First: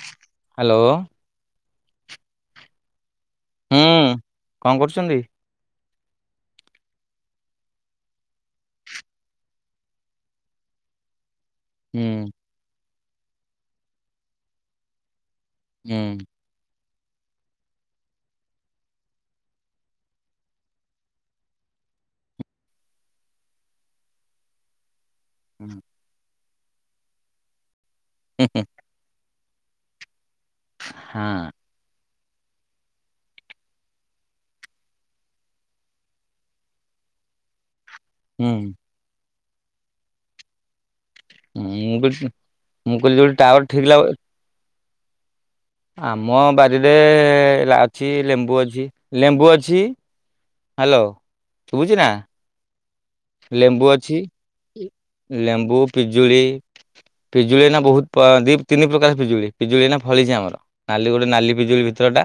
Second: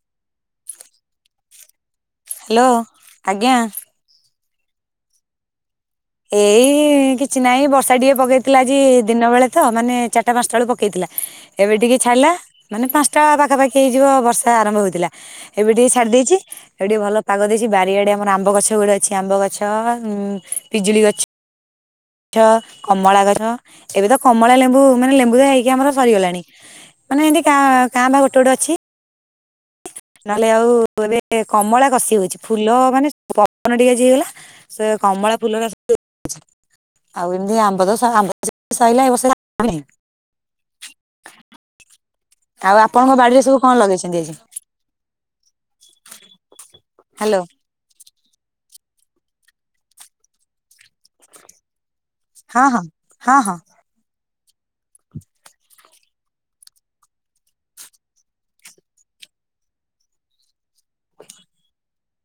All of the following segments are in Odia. [inaudible] ହାଲୋ। [inaudible] ହାଲୋ ଆଜ୍ଞା। ହୁଁ କଣ କରୁଛନ୍ତି। ଏଇ କିଛି ନାଇଁ ବର୍ଷା ଟିକେ ପକେଇଥିଲା। ଆଜି ଦିନ ବେଳେ ତ ମାନେ ଚାରିଟା ପାଞ୍ଚଟା ବେଳେ ପକେଇଥି ଏବେ ଟିକେ ହୁଁ ଛାଡିଲା ମାନେ ପାଞ୍ଚଟା ପାଖାପାଖି ହେଇଯିବ ବର୍ଷା ଆରମ୍ଭ ହେଇଥିଲା। ଏବେ ଟିକେ ଛାଡି ହୁଁ ଦେଇଛି। ଏଉ ଟିକେ ଭଲ ପାଗ ଦେଇଛି ବାରିଆଡେ ଆମର ଆମ୍ବ ଗଛ ଗୁଟେ ଅଛି। ଆମ୍ବ ଗଛ ଉ ପିଜୁଳି ଗ ଗଛ କମଳା ଗଛ ଏବେ ତ କମଳା ଲେମ୍ବୁ ମାନେ ଲେମ୍ବୁ ତ ହେଇକି ହୁଁ ଆମର ସରିଗଲାଣି। ମାନେ ଏମତି କା ଭା କା ଭା ବା ଗୋଟେ ଗୋଟେ ହୁଁ ଅଛି। ନ ହେଲେ ଆଉ ଏବେ ହଁ କମଳା କଷି ହଉଛି। ଫୁଲ ମାନେ ପବନ ଟିକେ ଯ ହେଇଗଲା ସେ କମଳା ଫୁଲଉରା [unintelligible] ଆଉ ଏମିତି ଆମ୍ବ ତ ଆମ୍ବ ତ ହୁଁ ସଇଲା ଏ ବର୍ଷ ଆମ୍ବ ନାହିଁ। [inaudible] ମୁଁ ବି ଆଉ ମୁଁ ଆପଣଙ୍କ କହିଲି ଯୋଉଠି ବାଡିରେ ସବୁ କଣ ଟାୱାର ଠିକ ଲଗେଇଛନ୍ତି ଆଜି? ଆମ ବାରିରେ ହ୍ୟାଲୋ ଏ ଅଛି ଲେମ୍ବୁ ଅଛି ଲେମ୍ବୁ ଅଛି। ହାଲୋ ଶୁବୁଛି ନା। ହଁ ହଁ। ହଁ ହଁ ଲେମ୍ବୁ ଅଛି ଲେମ୍ବୁ ପିଜୁଳି। ପିଜୁଳି ନା ବହୁତ ଦି ତିନି ପ୍ରକାର ପିଜୁଳି ପିଜୁଳି ନା ଫଳିଛି ଆମର। ନାଲି ଗୋଟେ ନାଲି ପିଜୁଳି ତର ଟା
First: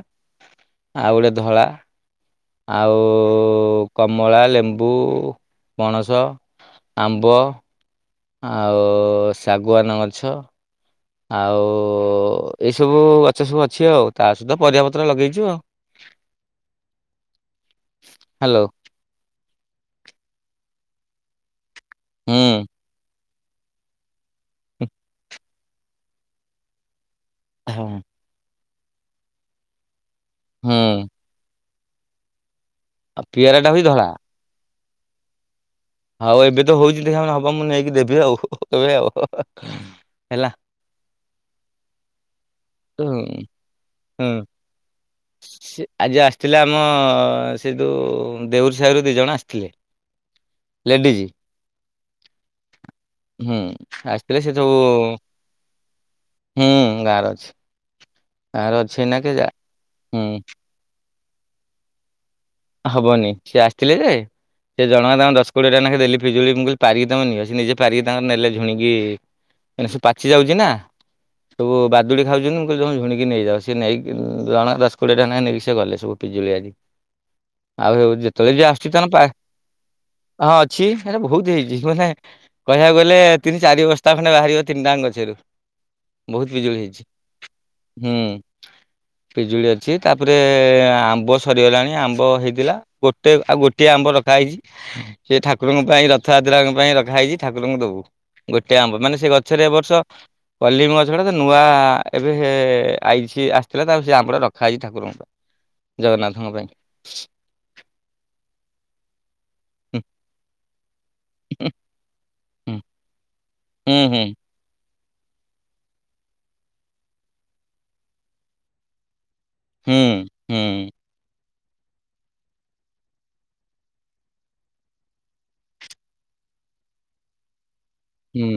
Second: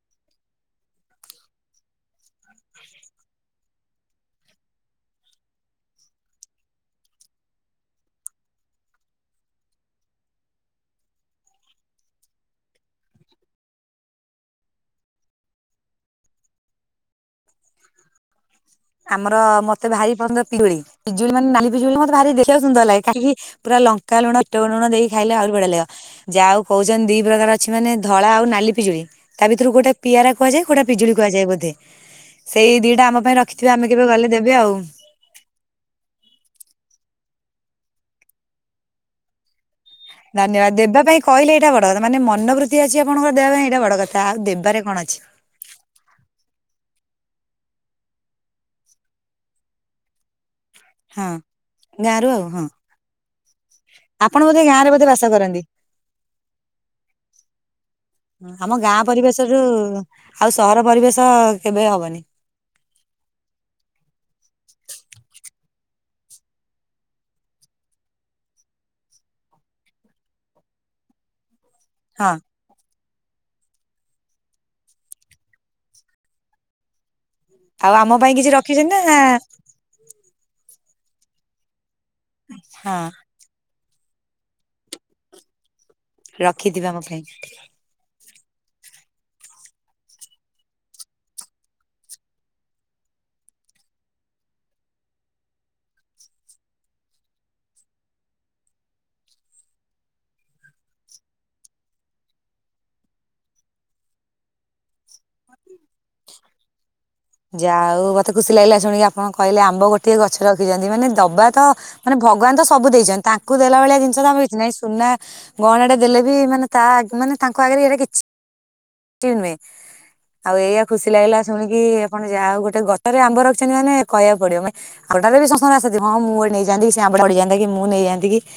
[inaudible] ଆଉ ଗୋଟେ ଧଳା। ଆଉ କମଳା ଲେମ୍ବୁ। ପଣସ ଆମ୍ବ। ଆଉ ଶାଗୁଆନ ଗଛ ଆଉ ଏଇ ସବୁ ଗଛ ସବୁ ଅଛି ଆଉ ତା ସହିତ ପରିବା ପତ୍ର ଲଗେଇଛୁ ଆଉ। [inaudible] [inaudible] ହାଲୋ। ଆମର ମତେ ଭାରି ପସନ୍ଦ ପିଜୁଳି ପିଜୁଳି ମାନେ ନାଲି ପିଜୁଳି ମତେ ଭାରି ଦେଖିବାକୁ ହୁଁ ସୁନ୍ଦର ଲାଗେ। କାହିଁକି ପୁରା ଲଙ୍କା ଲୁଣ ଅଟ ଲୁଣ ଦେଇ ଖାଇଲେ ଆହୁରି ବଢିଆ ଲାଗିବ। ଯାହାହଉ କହୁଛନ୍ତି। ପ୍ରକାର ଅଛି ମାନେ ଧଳା ଆଉ ନାଲି ପିଜୁଳି ତା ଭିତରୁ ଗୋଟେ ପିଆରା କୁହାଯଏ। ଗୋଟା ହୁଁ ପିଜୁଳି କୁଆଯାଏ ବୋଧେ? ସେଇ ଦିଟା ଆମ ଆଉ ପାଇଁ ପିଆରା ଟା ରଖିଥିବେ ହଉଛି ଆମେ କେବେ ଗଲେ ଦେବେ ଆଉ। ଆଉ ଏବେ ତ ହଉଛି ଦେଖ ହବା ମୁଁ ନେଇକି ଦେବି ଆଉ ଏବେ ଆଉ। ହେଲା। ଧନ୍ୟବାଦ ଦେବା ପାଇଁ କହିଲେ ଏଇଟା ବଡ କଥା ମାନେ ମନବୃତ୍ତି ଅଛି ହୁଁ ଆପଣଙ୍କର ଦେବା ପାଇଁ। ଏଇଟା ବଡ କଥା ଆଉ ହୁଁ ଦେବାରେ କଣ ଅଛି। ସେ ଆଜି ଆସିଥିଲେ ଆମ ସେ ଯୋଉ ଦେଉରୀ ସାହିରୁ ଦି ଜଣ ଆସିଥିଲେ। ଲେଡିଜ। ହଁ ଗାଁରୁ ଆଉ ହଁ। ହୁଁ ଆସିଥିଲେ ଆପଣ ସେ ବୋଧେ ସବୁ ଗାଁରେ ବୋଧେ ବାସ କରନ୍ତି। [inaudible] ହୁଁ ଗାଁରେ ଅଛି। ଗାଁରେ ଆମ ଗାଁ ଅଛି ଏଇନା କେ ଯା ପରିବେଶରୁୁ ହୁଁ ଆଉ ସହର ପରିବେଶ କେବେ ହବନି। ହବନି ସିଏ ଆସିଥିଲେ ଯେ ସେ ଜଣଙ୍କ ତାଙ୍କର ଦଶ କୋଡି ଟଙ୍କାେ ଦେଲି ପିଜୁଳି ପାରିକି ତମେ ନିଅ। ସେ ନିଜେ ପାରିକି ତାଙ୍କର ନେଲେ ଝୁଣିକି। ସେ ପାଚି ଯାଉଛି ନା ସବୁ ବାଦୁଡି ହଁ ଖାଉଛନ୍ତି ମୁଁ କହିଲି ତମେ ଝୁଣିକି ନେଇଯାଅ ସେ ନେଇକି ଜଣକା ଦସ କୋଡିଏ ଟା ନେଇକି ସେ ଗଲେ ସବୁ ପିଜୁଳି ଆଜି। ଆଉ ହେଉ ଆମ ପାଇଁ କିଛି ଯେତେବେଳେ ଯିଏ ଆସୁଛି। ରଖିଛନ୍ତି ତାଙ୍କ ନା ପା ହଁ ଅଛି ସେଟା ବହୁତ ହେଇଛି। ମାନେ କହିବାକୁ ହଁ ଗଲେ ତିନି ଚାରି ବସ ତା ଖଣ୍ଡେ ବାହାରିବ ତିନିଟାଙ୍କ ଗଛରୁ ବହୁତ ବିଜୁଳି ରଖିଥିବେ ଆମ ହେଇଛି ପାଇଁ। ହୁଁ। ପିଜୁଳି ଅଛି ତାପରେ ଆମ୍ବ ସରିଗଲାଣି ଆମ୍ବ ଆମ୍ବ ହେଇଥିଲା ଗୋଟେ ଆଉ ଗୋଟିଏ ଆମ୍ବ ରଖା ହେଇଛି ସେ ଠାକୁରଙ୍କ ପାଇଁ ରଥଯାତ୍ରା ଙ୍କ ପାଇଁ ରଖା ଆାଇଛି ଠାକୁରଙ୍କୁ ଦବୁ। ଗୋଟେ ଆମ୍ବ ମାନେ ସେ ଗଛରେ ଏବ ବର୍ଷ କଲିମ ଗଛଡା ତ ନୂଆ ଏବେ ଆଇଛି। ସିଏ ଆସିଥିଲା ତା ସିଏ ଆମ ଟା ରଖା ହେଇଛି ଠାକୁରଙ୍କ ପାଇଁ ଜଗନ୍ନାଥଙ୍କ ପାଇଁ। ଯାଉ ମତେ ଖୁସି ଲାଗିଲା ଶୁଣିକି ଆପଣ କହିଲେ ଆମ୍ବ ଗୋଟେ ଗଛ ରଖିଛନ୍ତି ମାନେ ଦବା ଟା ମାନେ ଭଗବାନ ତ ହୁଁ ସବୁ ଦେଇଛନ୍ତି ତାଙ୍କୁ ଦେଲା ହୁଁ ଭଳିଆ ଜିନିଷ ହୁଁ ଆମର କିଛି ନାହିଁ ସୁନା ଗହଣାଟେ ଦେଲେ ବି ମାନେ ତା ମାନେ ତାଙ୍କ ଆଗରେ ଏଇଟା କିଛି ନୁହେଁ ହୁଁ ଆଉ ଏଇଆ ଖୁସି ଲାଗିଲା ଶୁଣିକି ଆପଣ ଯାହା ହଉ ଗୋଟେ ଗଛରେ ଆମ୍ୱ ରଖିଛନ୍ତି ମାନେ କହିବାକୁ ପଡିବ ମାନେ ଆଉଟାରେ ବି [unintelligible] ଆସିବ ହଁ ମୁଁ ନେଇ ଯାନ୍ତି ପଡ଼ି ଯାଆନ୍ତା କି ମୁଁ ନେଇ ଯାଆନ୍ତି। ହୁଁ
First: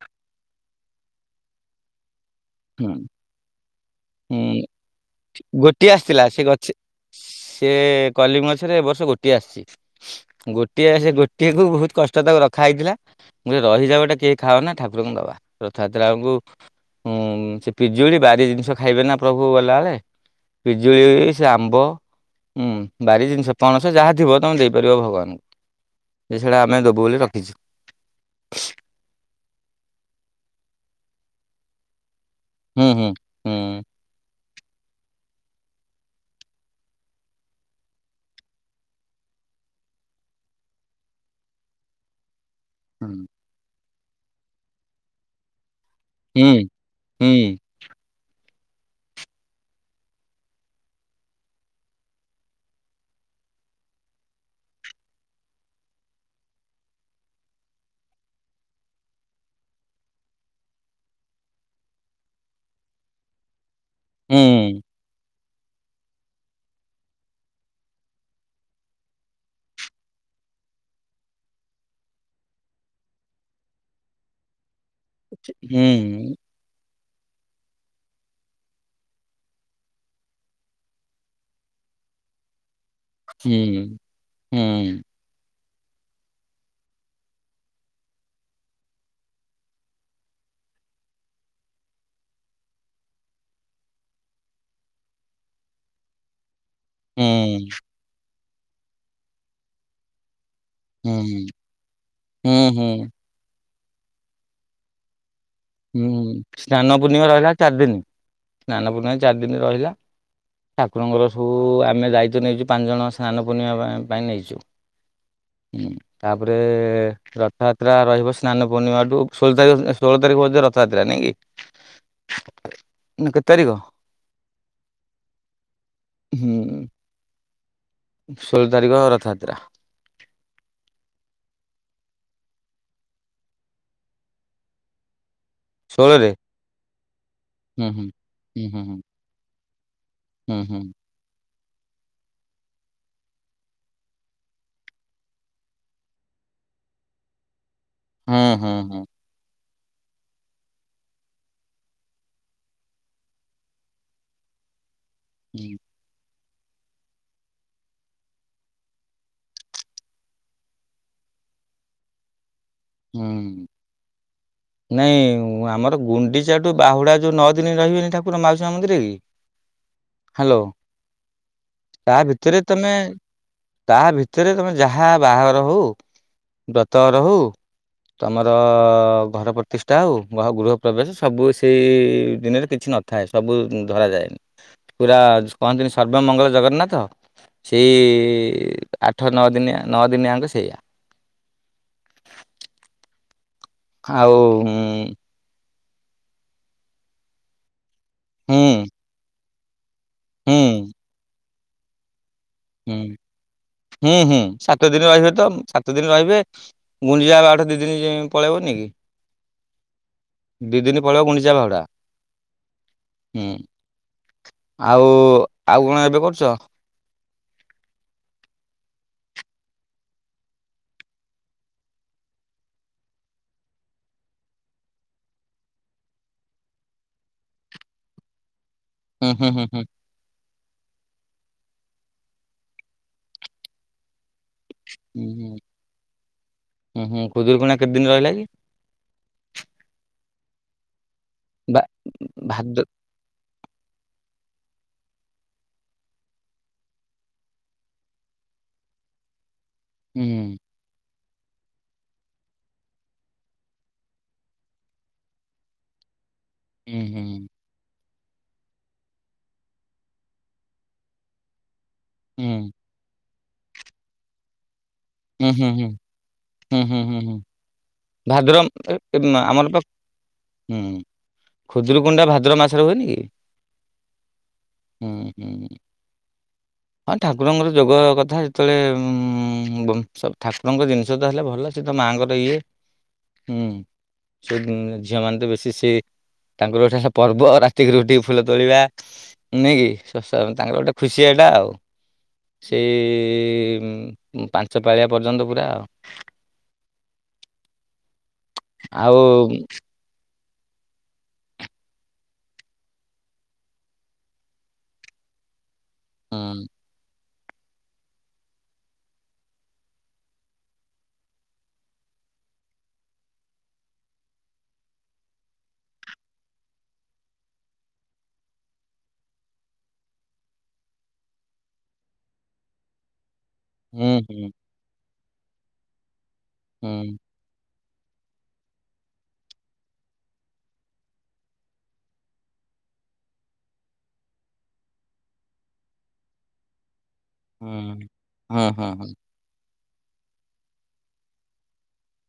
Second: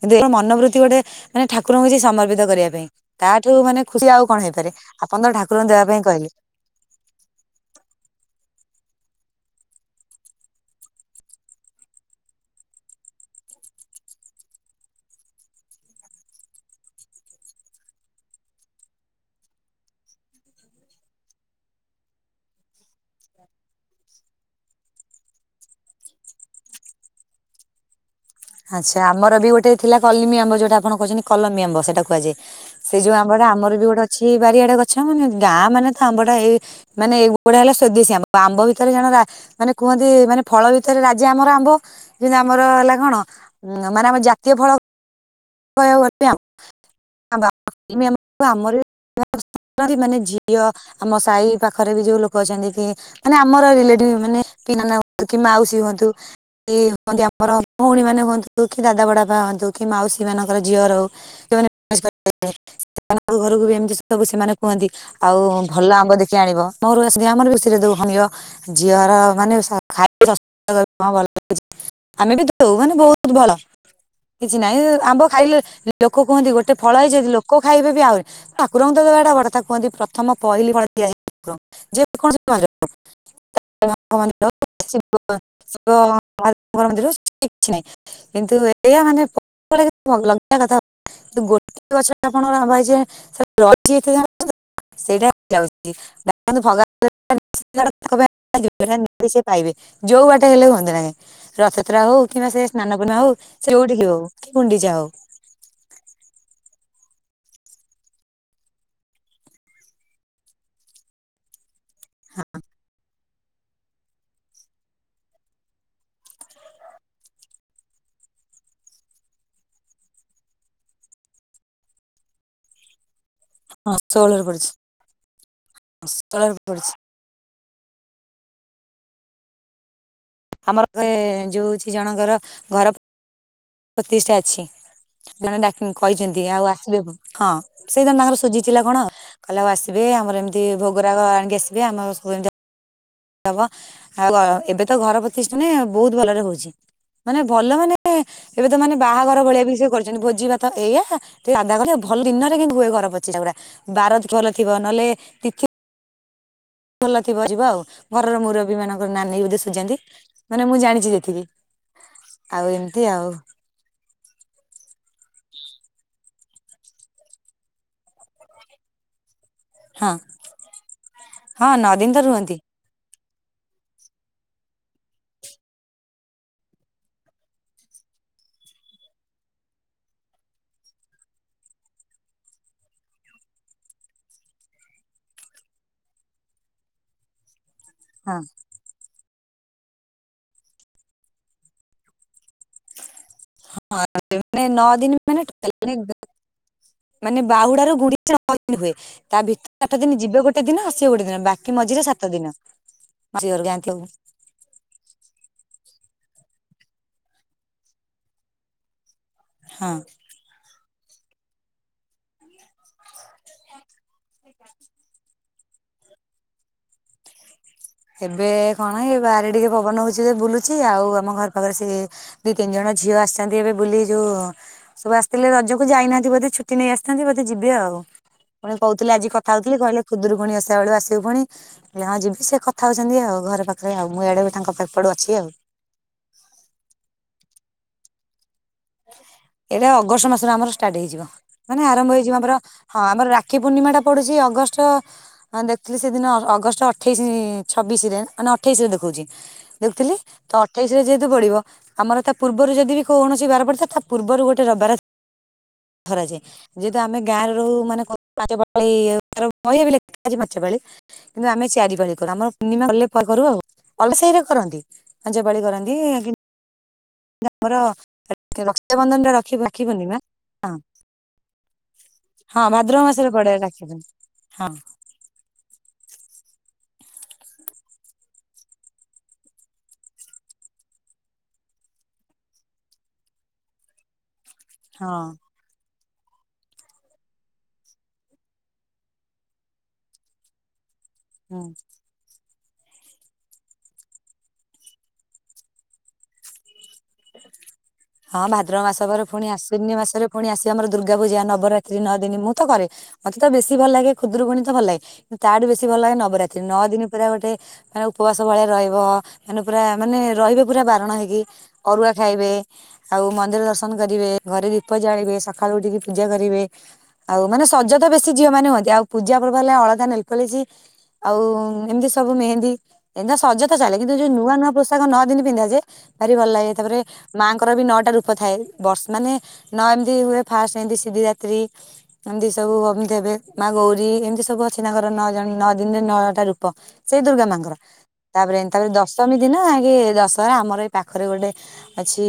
କିନ୍ତୁ ମନୋବୃତ୍ତି ଗୋଟେ ମାନେ ଠାକୁରଙ୍କୁ ଯ ସମର୍ପିତ କରିବା ପାଇଁ ହୁଁ ତାଠୁ ମାନେ ଖୁସି ଆଉ କଣ ହୁଁ ହେଇପାରେ ଆପଣ ତ ଠାକୁରଙ୍କୁ ଦେବା ଗୋଟିଏ ପାଇଁ ଆସିଥିଲା କହିଲେ। ସେ ଗଛ ସେ କଲିମ ଗଛରେ ଏ ବର୍ଷ ଗୋଟିଏ ଆସିଛି ଗୋଟିଏ ଗୋଟିଏକୁ ବହୁତ କଷ୍ଟ ତାକୁ ରଖା ହେଇଥିଲା ମୁଁ କହିଲି ରହି ଯା ଟା କିଏ ଖାଅ ନା ଠାକୁରଙ୍କୁ ଦବା ରଥଯାତ୍ରାଆଳକୁ ହୁଁ ସେ ପିଜୁଳି ବାରି ଜିନିଷ ଖାଇବେ ନା ପ୍ରଭୁ ଗଲାବେଳେ। ବିଜୁଳି ସେ ଆମ୍ବ ହୁଁ ବାରି ଜିନିଷ ପଣସ ଯାହା ଥିବ ତମେ ଦେଇପାରିବ ଭଗବାନଙ୍କୁ। ଏଛଡା ଆମେ ଦେବୁ ବୋଲି ରଖିଛୁ। ଆଚ୍ଛା ଆମର ବି ଗୋଟେ ଥିଲା କଲିମ ଆମ୍ବ ଯୋଉଟା ଆପଣ କହୁଛନ୍ତି କଲମି ଆମ୍ବ ସେଟା କୁହାଯାଏ। ହୁଁ ସେ ହୁଁ ଯୋଉ ଆମ୍ୱଟା ହୁଁ ଆମର ବି ଗୋଟେ ଅଛି। ବାରିଆଡେ ଗଛ ମାନେ ଗାଁ ମାନେ ତ ଆମ୍ବ ଟା ଏଇ ମାନେ ଏଗୁଡା ହେଲା ସ୍ଵଦେଶୀ ଆମ୍ବ ଆମ୍ବ ଭିତରେ ଜଣେ ମାନେ କୁହନ୍ତି ମାନେ ଫଳ ଭିତରେ ରାଜି ଆମର ଆମ୍ବ ଯେମିତି ଆମର ହେଲା ହୁଁ କଣ ହଁ ମାନେ ଆମର ଜାତୀୟ ଫଳ। କହ ଆ ହୁଁ ହୁଁ [unintelligible] ଆମରି [unintelligible] ମାନେ ଝିଅ ଆମ ସାହି ପାଖରେ ବି ଯୋଉ ଲୋକ ଅଛନ୍ତି କି ମାନେ ଆମର ରିଲେଟିଭ ମାନେ ପିଲା ହୁ କି ମାଉସୀ ହୁଅନ୍ତୁ। ହୁଅନ୍ତି ଆମର ଭଉଣୀ ମାନେ ହୁଅନ୍ତୁ କି ଦାଦା ବଡ ବାପା ହୁଅନ୍ତୁ କି ମାଉସୀ ସେମାନଙ୍କର ଝିଅ ର [unintelligible] ସେମାନଙ୍କ ଘରକୁ ବି ଏମିତି ସବୁ ସେମାନେ କୁହନ୍ତି ହୁଁ ଆଉ ଭଲ ଆମ୍ବ ଦେଖି ଆଣିବ ମୋର ଆମର ବେଶି ଯୋଉ ହଣିବ ଝିଅର ମାନେ ଖାଇ ଭଲ ଲୁ ଆମେ ବି ଦଉ ମାନେ ବହୁତ ଭଲ କିଛି ନହିଁ। ଆମ୍ବ ଖାଇଲେ ଲୋକ କୁହନ୍ତି ଗୋଟେ ଫଳ ହେଇଛନ୍ତି ଲୋକ ଖାଇବେ ବି ଆହୁରି ଠାକୁରଙ୍କ ଦେବାଟା ବଡ କଥା କୁହନ୍ତି ପ୍ରଥମ ପହିଲି ଫଳ ଆ [unintelligible] ହୁଁ ହୁଁ ହୁଁ ଶ ମଧ୍ୟଠ କିଛି ନାହିଁ କିନ୍ତୁ ଏଇଆ ମାନେ [unintelligible] ଲା କଥା କି ଗୋଟେ ଗଛଟା ଆପଣର ଆ ରହିଛି। [unintelligible] ସେଇଟା ଯାଉଛି ହୁଁ [unintelligible] ପାଇବେ ଯୋଉ ବାଟେ ସେ ହେଲେ ହୁଅନ୍ତି ନାହିଁ ହୁଁ ରଥଯତ୍ରା ହଉ କିମ୍ବା ସେ ହୁଁ ସ୍ନାନ ପୂର୍ଣିମା ହଉ ସେ ଯୋଉଠିକି ହଉ। କି ଗୁଣ୍ଡିଚା ହଉ। ହୁଁ ସ୍ନାନ ପୂର୍ଣ୍ଣିମା ରହିଲା ଆଉ ଚାରି ଦିନ ସ୍ନାନ ପୂର୍ଣ୍ଣିମା ଚାରି ଦିନ ରହିଲା। ଠାକୁରଙ୍କର ସବୁ ଆମେ ଦାୟିତ୍ ନେଇଛୁ ପାଞ୍ଚ ଜଣ ସ୍ନାନ ପୂର୍ଣ୍ଣିମା ପାଇଁ ନେଇଛୁ। ହଁ ତାପରେ ରଥଯାତ୍ରା ରହିବ ସ୍ନାନ ପୂର୍ଣ୍ଣିମାଠୁ ଷୋହଳ ତାରିଖ ଷୋହଳ ତାରିଖ ରହିବ ରଥଯାତ୍ରା ନାଇଁ କି। ନା କେତେ ତାରିଖ? ହଁ ସୋହଲରେ ପଡିଛି ଷୋହଳରେ ହୁଁ ପଡିଛି। ଷୋହଳ ତାରିଖ ରଥଯାତ୍ରା। ଆମର ଯୋଉଛି ଜଣଙ୍କର ଘର ପ୍ରତିଷ୍ଠା ଅଛି। ଜଣେଡା ଷୋହଳରେ କହିଛନ୍ତି ଆଉ ଆସିବେ ହଁ ହୁଁ ହୁଁ। ସେଇ ଜଣ ତାଙ୍କର ସୁଝି ହୁଁ ହୁଁ ଥିଲା କଣ କହିଲେ ଆଉ ଆସିବେ। ଆସିବେ ଆମର ହୁଁ ଏମିତି ହୁଁ ହୁଁ ଭୋଗରାଗ ଆଣିକି ଆସିବେ ଆମର ସବୁମତି ହବ ଆଉ ଏବେ ତ ଘର ପ୍ରତିଷ୍ଠାନ ବହୁତ ଭଲରେ ହଉଛି ମାନେ ଭ ଭଲ ମାନେ ଏବେ ହୁଁ ତ ମାନେ ହୁଁ ବାହାଘର ଭଳିଆ ବି ସେ କରିଛନ୍ତି ଭୋଜି ବା ତ ଏଇଆ ଭଲ ଦିନରେ କେ ହୁଏ ଘର ପଚି ଗୁଡା ବାର କର ଥିବ ନହେଲେ। ତିଥି ହୁଁ। ଭଲ ଥିବ ଯିବ ଆଉ ଘରର ମୁରବୀ ମାନଙ୍କର ନାନୀ ବୋଧ ସୁଝାନ୍ତି ମାନେ ମୁଁ ଜାଣିଛି ଯେତିକି [inaudible] ଆଉ ଏମିତି ହୁଁ ଆଉ। ହୁଁ। ନାଇଁ ଆମର ଗୁଣ୍ଡିଚାଠୁ ବାହୁଡା ଯୋଉ ନଅ ଦିନ ରହିବେନି ଠାକୁର ମାଉସୀ ମା ମନ୍ଦିରରେ କି ହଁ ହ୍ୟାଲୋ ହଁ ନଅ ଦିନ ତ ତା ରୁହନ୍ତି। ଭିତରେ ତମେ ତା ଭିତରେ ତମେ ଯାହା ବାହାଘର ହଉ ବ୍ରତଘର ହଉ। ତମର ଘରଅ ପ୍ରତିଷ୍ଠା ଆଉ ଗୃହ ପ୍ରବେଶ ସବୁ ସେଇ ଦିନରେ କିଛି କିଛି ନଥାଏ ସବୁ ଧର ଯାଏନି ପୁରା କହନ୍ତିନ ସର୍ବମଙ୍ଗଳ ଜଗନ୍ନାଥ ସେଇ ହଁ ଆଠ ନଅ ଦିନିଆ ନଅ ଦିନିଆଙ୍କ ସେଇଆା ହଁ ହୁଁ ନଅ ଦିନ ମାନେ [unintelligible] ମାନେ ବାହୁଡ ର ଗୁଡି ହୁଁ ହୁଏ ତା ଭିତରେ ସଠ ଦିନ ଯିବ ଗୋଟେ ଦିନ ଆସିବେ ଗୋେ ଦିନ ବାକ ମଝିରେସଆ ହୁଁ ହୁଁ ହୁଁ ସାତ ଦିନ ରହିବେ ତ ସାତ ଦିନ ରହିବେ। ଗୁଞ୍ଜିା ଆଠ ଦି ଦିନ ପଳେଇବନି କି। ହଁ। ଦି ଦିନ ପଳିବ ଗୁଣ୍ଡିଯା ଭଡା ହୁଁ। ଆଉ ଆଉ କଣ ଏବେ କରୁଛ। ଏବେ କଣ ଏ ବାହାରେ ଟିକେ ପବନ ହଉଛି ବୁଲୁଛି ଆଉ ଆମ ଘର ପାଖରେ ସେ ଦି ତିନି ଜଣ। ଝିଅ ଆସିନ୍ତି ଏବେ ବୁଲି ଯୋଉ ସବୁ ଆସିଥିଲେ ରଜକୁ ଯାଇନାହାନ୍ତି ବୋଧେ ଛୁଟି ନେଇ ଆସିଥା ବୋଧେ ଯିବେ ଆଉ। ପୁଣି କହୁଥିଲେ ଆଜି ହୁଁ ହୁଁ କଥା ହୁଁ ହଉଥିଲି ହୁଁ କହିଲେ ଖୁଦରୁ ପୁଣି ଆସିଲା ବେୁ ଆସିବୁ ପୁଣି କିଲ ହଁ ଯିବି ସେ କଥା। ଥାାଉଛନ୍ତି ଆଉ ଘର ପାଖରେ ଆଉ ମୁଁ ଆଆଡେ। ହ ହଁ ହୁଁ ହୁଁ ଖୁଜୁର ପଣା କେତେ ଦିନ ରହିଲା କି। ଏଇଟା ଅଗଷ୍ଟ ମାସରେ ଆମର ଷ୍ଟାର୍ଟ ହେଇଯିବ। ବା ମାନେ ଆରମ୍ଭ ହେଇଯିବ ଆମର ଭାଦ୍ର ହଁମର ରାକ୍ଷୀ ପୂର୍ଣ୍ଣିମା ଟା ପଡୁଛି। ଅଗଷ୍ଟ ଦେଖଥିଲି ସେଦିନ ଅଗଷ୍ଟ ଅଠେଇ ଛବିଶରେ ମାନ ଅଠେଇରେ ଦେଖ। ଦେଖୁଥିଲି ହୁଁ ତ ଅଠେଇଶରେ ଯେହେତୁ ବ ପଢିବ ଆମର ତା ପୂର୍ବରୁ ଯଦି ବି କୌଣସି ବାରବାଟ। ତଥା ପୂର୍ବରୁ ଗୋଟେ ରବାର ଧାଏ ଯେହେତୁ ହୁଁ ଆମେ ହୁଁ ଗାଁ ର ମାନେ। ପା ପାଳି ଲେଖ ପାଞ୍ଚ ପାଳି କିନ୍ତୁ ଆମେ ଚାରି ପାଳି କର ହୁଁ ଆମର। କା କରୁ ଆଉ ଅଲସେଇରେ କରନ୍ତି। ପାଞ୍ଚ ହୁଁ ପାଳି ହୁଁ ହୁଁ କରନ୍ତି କିନ୍ତୁ ହୁଁ ହୁଁ ହୁଁ ହୁଁ। ଆମର ଭାଦ୍ର ରକ୍ଷାବନ୍ଧନ ଟା ରଖି ଆମର ରାକ୍ଷୀ ପାଖ ପୂର୍ଣ୍ଣିମା ହଁ ହୁଁ। ଖୁଦୁର କୁଣ୍ଡା ଭାଦ୍ର ହଁ ମାସର ଭାଦ୍ରବ ହୁଏନି କି। ମାସରେ ପଡେ ରାକ୍ଷୀ ପୂର୍ଣ୍ଣିମା ହଁ ହୁଁ ହୁଁ। ହଁ ଠାକୁରଙ୍କର ଯୋଗ କଥା ଯେତେବେଳେ ଠାକୁରଙ୍କ ଜିନିଷ ତ ହେଲେ ଭଲ ସେ ତ ମା। ତାଙ୍କର ଇଏ ହୁଁ ସେ ଝିଅ ମାନ ହଁ ତ ବେଶୀ ସେ। ତାଙ୍କର ଗୋଟେ ପର୍ବ ରାତିକି ରୁଟି ଫୁଲ ତୋଳିବା ନଁ କି ତାଙ୍କର ଗୋଟେ। ଖୁସି ଏଇଟା ହୁଁ। ଆଉ। ସେଇ ପାଞ୍ଚ ପାାଳିଆ ପର୍ଯ୍ୟନ୍ତ ପୁରା ଆଉ। ହଁ ଭାଦ୍ର ମାସ ଆଉ ପରେ ପୁଣି ଆଶ୍ୱନ୍ୟ ମାସରେ। ପୁଣି ଆସିବ ଆମର ଦୁର୍ଗା ପୂଜା ନବରାତ୍ରୀ ନଅ ଦିନ ମୁଁ ତ କରେ ମତେ ତ ବେଶୀ ଭଲ ଲାଗେ ଖୁଦରୁକୁୁଣି ତ ଭଲ ଲାଗେ। ତାଠୁ ବେଶୀ ଭଲ ଲାଗେ ନବରାତ୍ରି ନଅ ଦିନ। ପୁରା ଗୋଟେ ମାନେ ଉପବାସ ଭଳିଆ ରହିବ ମାନେ ପୁରା ମାନେ ରହିବେ ପୁରା ବାରଣ ହେଇକି। ଅରୁଆ ଖାଇବେ ଆଉ ମନ୍ଦିର ଦର୍ଶନ କରିବେ ଘରେ ଦୀପ ଜାଳିବେ ସକାଳୁ ଉଠିକି ପୂଜା କରିବେ। ଆଉ ମାନେ ସଜ ତ ବେଶୀ ଝିଅ ମାନେ ହୁଅନ୍ତି ଆଉ ପୂଜା ପର୍ବ ହେଲେ ଅଳଦା ନେଲପଲିସ୍। ଆଉ ଏମିତି ସବୁ ମେହେନ୍ଦୀ ଏ ସଜତ ଚାଲେ ହୁଁ କିନ୍ତୁ ଯୋଉ ହୁଁ ନୂଆ ନୂ ପୋଷା ନ ଦିନି ପିନ୍ଧା ଯେ ଭାରି ଭଲ ଲାଗେ ହୁଁ ତାପରେ ମାଆଙ୍କର ବି ନ ରୂପ ଥାଏ ବର୍ଷ ମାନେ ନ ଏମିତି ହୁଏ ଫାଷ୍ଟ ଏମତି ଶିବରାତ୍ରୀ ଏମିତି ସବୁ। ଦେବେ ମା ଗୌରୀ ଏମିତି ସବୁ ଅଛି, ନାଙ୍କର ନଅ ଜଣ ନଅ ଦିନରେ ନଅଟା ରୂପ। ସେଇ ଦୁର୍ଗା ମାଆଙ୍କର ହୁଁ ତାପରେ ହୁଁ ହୁଁ ତାପରେ ହୁଁ ଦଶମୀ ଦିନ ଆ ଦଶହରା ଆମର ଏଇ ପାଖରେ ଗୋଟେ ଅଛି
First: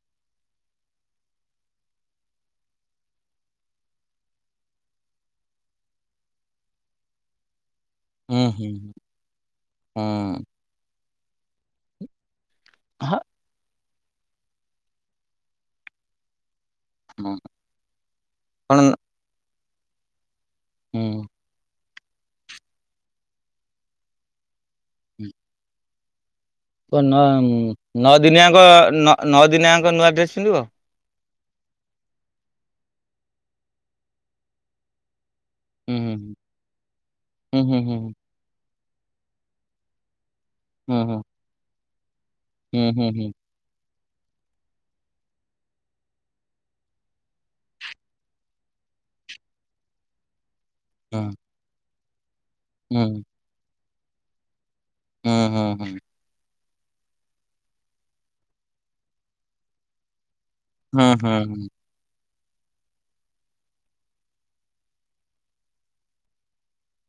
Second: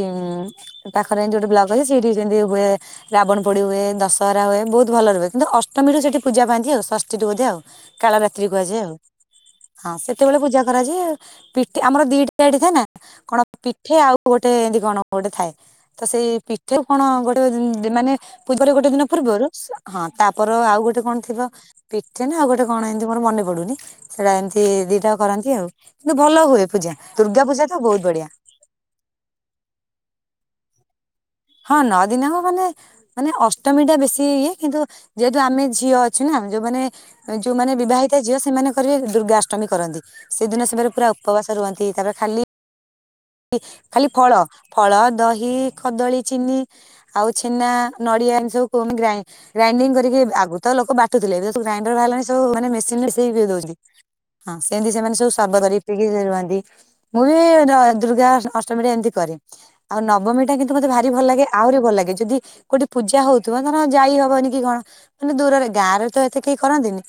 ଉ ପାଖରେ ଏମିତି ଗୋଟେ ବ୍ଲଗ ଅଛି, ସେଠି ସେମତି ହୁଏ ରାବଣ ପୋଡି ହୁଏ ଦଶ। କରରା ହଏ ବହୁତ ଭଲ ରୁହ କିନ୍ତୁ ଅଷ୍ଟମୀରୁ ସେଠ ପୂଜା ପାଆନ୍ତି ଆଉଷଠ ବୋଧ ଆଉ। ହୁଁ କାଳରତ୍ରି ହୁଁ କୁହାଯାଏ, ଆଉ ହଁ ସେତେବେଳେ ହୁଁ ପୂଜା କରାଯାଏ ପଠ ଆମର ଦି ପିଠ ଥାଏ ନା ହଁ କଣ ପିଠେ ଆଉ ଗୋଟେ ଏମିତି କଣ ଗୋଟେ ଥାଏ, ତ ସେଇ ପି ଉ କଣ ହଁ ଗୋଟେ ମାନେ ପୂର୍ବରେ କଣ ଗୋଟେ ଦିନ ପୂର୍ବରୁ ହଁ ତା। ପର ଆଉ ଗୋଟେ କଣ ହୁଁ ଥିବ। ପିଠେ ନା ଆଉ ଗୋଟେ କଣ ଏମିତି ମୋର ମନେ ପଡୁନି, ସେଟା ଏମିତି ଦିଟା କରନ୍ତି, ଆଉ କିନ୍ତୁ ଭଲ ହୁଏ ପୂଜା ଦୁର୍ଗା ପୂଜା ତ ବହୁତ ନଅ ବଢିଆ ଦିନିଆଙ୍କ ନଅ ଦିନିଆଙ୍କ ନୂଆ ଡ୍ରେସ୍ ପିନ୍ଧିବ। ହଁ ନଅ ଦିନଙ୍କ ମାନେ ମାନେ ଅଷ୍ଟମୀ ଟା ବେଶୀ ଇଏ କିନ୍ତୁ ଯେହେତୁ ଆମେ ଝିଅ ଅଛୁ ନା, ଯୋଉମାନେ ଯୋଉମାନେ ବିବାହିତା ଝିଅ ସେମାନେ ଦୁର୍ଗାଷ୍ଟମୀ କରନ୍ତି, ସେ ଦିନ ସେ ପୁରା ଉପବାସ ରୁହନ୍ତି, ତାପରେ ଖାଲି ହୁଁ ହୁଁ। ଖାଲି ଫଳ ଫଳ ଦହି କଦଳୀ ଚିନି ଆଉ ଛେନା ନଡିଆ ଏ ସବୁ କ ଗ୍ରାଇ ଗ୍ରାଇଡିଙ୍ଗି କରିକି ଆ ତ ଲୋକ ବାଟୁଥିଲେ ଏବେ ତୁ ଗାଇଣ୍ଡର ବାହାରିଲଣି ସବୁାନେ ମେସିନ ରେ ସେ ବିି ଦଉଛନ୍ତି। ତ ସେମିତି ସେମାନେ ସବୁ ସର୍ବ କରିପିକି ସେ ରୁହନ୍ତି, ମୁଁ ବି ଦୁର୍ଗା ଅଷ୍ଟମୀ ରେ ଏମିତି କରେ। ଆଉ ନବମୀ ଟା କିନ୍ତୁ ମୋତେ ଭାରି ଭଲ ଲାଗେ, ଆହୁରି ଭଲ ଲାଗେ ଯଦି କୋଉଠି ପୂଜା ହଉଥିବ, ଧର ଯାଇ ହବନି କି କଣ, ମାନେ ଦୂରରେ, ଗାଁ ରେ ତ ଏତେ କେହି କରନ୍ତିନି।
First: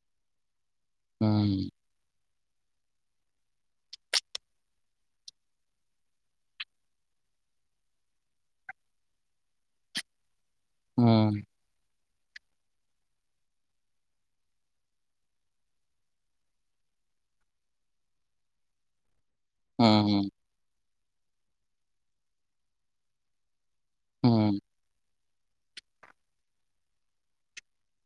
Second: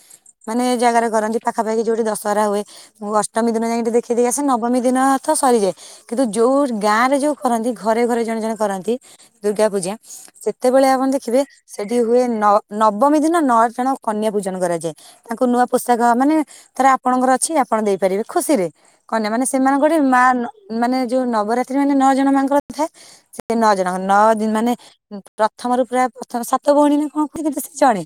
ମାନେ ଏ ଜାଗାରେ କରନ୍ତି, ପାଖାପାଖି ଯୋଉଠି ଦଶ କରା ହୁଏ। ମୁ ଅଷ୍ଟମୀ ଦିନ ଯାଇକି ଟିକେ ଦେଖିଦେଇ କି ଆସେ, ନବମୀ ଦିନ ହ ତ ସରିଯାଏ। କିନ୍ତୁ ଯୋଉ ଗାଁ ରେ ଯୋଉ କରନ୍ତି, ଘରେ ଘରେ ଜଣେ ଜଣେ କରନ୍ତି, ଦୁର୍ଗା ପୂଜା ସେ ଯେତେବେଳେ ଆପଣ ଦେଖିବେ ସେ ହୁଏ ନ ନବମୀ ଦିନ ନଅ ଜଣ କନ୍ୟା ପୂଜନ କରାଯାଏ। ତାଙ୍କୁ ନୂଆ ପୋଷାକ ମାନେ ତାରା ଆପଣଙ୍କର ଅଛି, ଆପଣ ଦେଇପାରିବେ ଖୁସିରେ। କନ୍ୟା ମାନେ ସେମାନଙ୍କ ଗୋଟେ ମା, ମାନେ ଯୋଉ ନବରାତ୍ରି ମାନେ ନଅ ଜଣ ମାନଙ୍କର ଥାଏ ସେ ସେ ନଅ ଜଣ, ନଅ ଦିନ ମାନେ, ପ୍ରଥମରୁ ପ୍ରାୟ ପ୍ରଥମ ସାତ ଭଉଣୀ କଣ କୁହେ କିନ୍ତୁ ସେ ଜଣେ।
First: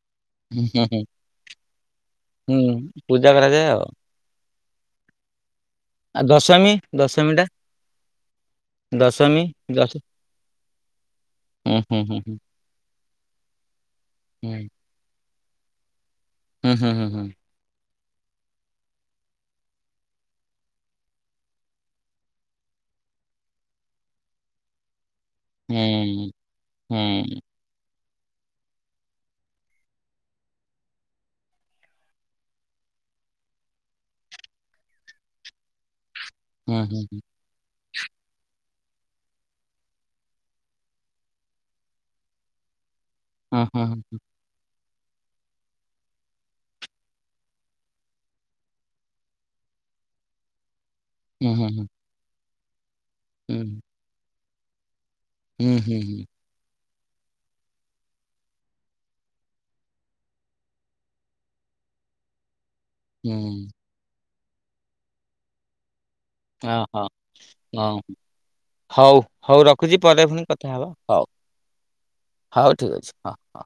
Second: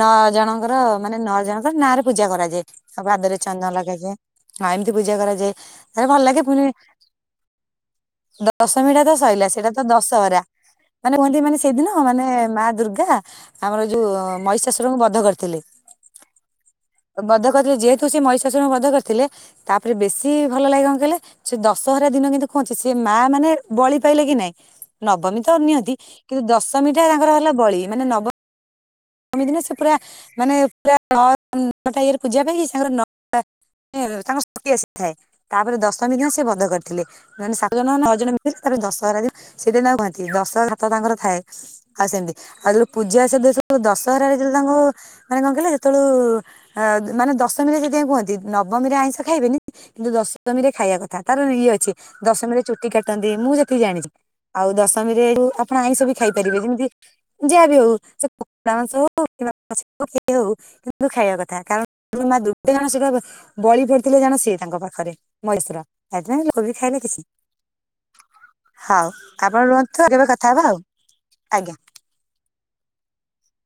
ନଅ ଜଣଙ୍କର, ମାନେ ନଅ ଜଣଙ୍କର ନାଁ ରେ ପୂଜା କରାଯାଏ ହୁଁ ସବୁ ପୂଜା ପାଦରେ କରାଯାଏ ଚନ୍ଦନ ଆଉ ଲଗାଯାଏ। ହଁ, ଏମିତି ପୂଜା କରାଯାଏ, ତାଲେ ଭଲ ଆଉ ଲାଗେ ପୁଣି ଦଶମୀ ଦଶମୀ ଟା? ଦଶମୀ ଟା ତ ଦଶମୀ ସଇଲା, ସେଇଟା ତ ଦଶ ଦଶହରା, ମାନେ କୁହନ୍ତି, ମାନେ ହୁଁ ସେଇଦିନ ହୁଁ ହୁଁ ମାନେ ହୁଁ ମା ଦୂର୍ଗା ଦୁର୍ଗା, ଆମର ଯୋଉ ମହିଷାଶ୍ୱରଙ୍କୁ ବଧ୍ୟ କରିଥିଲେ। ହୁଁ ହୁଁ ହୁଁ ହୁଁ ବର୍ଦ୍ଧା କରିଥିଲେ, ଯେହେ ହେତୁ ସେ ମଇଷାଶୁର କୁ ବଧ୍ୟ କରିଥିଲେ, ତାପରେ ବେଶୀ ଭଲ ଲାଗେ, କଣ କହିଲେ? ସେ ଦଶହରା ଦିନ କିନ୍ତୁ କଣ ହଉଚି, ସେ ମା ମାନେ ବଳି ପାଇଲେ କି ନାଇଁ। ନବମୀ ତ ନିଅନ୍ତି, କିନ୍ତୁ ଦଶମୀ ଟା ତାଙ୍କର ହୁଁ ହେଲା ବଳି, ମାନେ ନବ ଶମି ଦିନ ସେ ପୁରା, ମାନେ ପୁରା ନଅ ନଅଟା ଇଏରେ ପୂଜା ପାଇଁକି ସାଙ୍ଗରେ ନଅଟା। ତାଙ୍କ ସାଥିୀ ଆସିଥାଏ ତାପରେ ଦଶମୀ ଦିନ ସେ ବଧ୍ୟ ହୁଁ ହୁଁ କରିଥିଲେ। ହୁଁ ହୁଁ ମାନେ [unintelligible] ନଅ ଜଣ [unintelligible] ତାପରେ ଦଶହରା ଦିନ ସେଇଦିନ ତାଙ୍କୁ କୁହନ୍ତି ଦଶ ହାତ ତାଙ୍କର ଥାଏ। ଆଉ ସେମିତି ତା ପୂଜା ସବୁ ଦଶହରାରେ ଯେତେବେଳେ ତାଙ୍କୁ ମାନେ କଣ କହିଲ ମାନେ ହେତେବେଳୁ ଅ ମାନେ ଦଶମୀରେ ସେଥି ପାଇଁ କୁହନ୍ତି। ନବମୀରେ ଆଇଁଷ ଖାଇବେନି କିନ୍ତୁ ଦଶମୀରେ ଖାଇବା କଥା। ତାର ହୁଁ ହୁଁ ହୁଁ ଇଏ ହୁଁ ଅଛି। ଦଶମୀରେ ଚୁଟି କାଟନ୍ତି, ମୁଁ ଯେତିକି ଜାଣିଚି, ଆଉ ଦଶ ସମରେ ଆପଣ ହୁଁ ହୁଁ ହୁଁ ଆଇଁଷ ବି ହୁଁ ଖାଇ ପାରିବେ। ଯେମିତି ଯାହା ବି ହଉ ଆଇଁଷ ହଉ କି [unintelligible] କିନ୍ତୁ ଖାଇବା କଥା କାରଣ [unintelligible] ସେ ଜଣ ସେଟା ବଳି ପଡିଥିଲେ ଜଣେ ସେ ତାଙ୍କ ପାଖରେ ମହେଶ୍ୱର। ହ ହୋ ହ ହଉ ଆପଣ ହଉ ରଖୁଛି ରୁହନ୍ତୁ କେବେ ପରେ ପୁଣି ହବା କଥା ଆଉ ହବ। ହଉ ଆଜ୍ଞା। ହଉ ଠିକ ଅଛି। ହଁ ହଁ।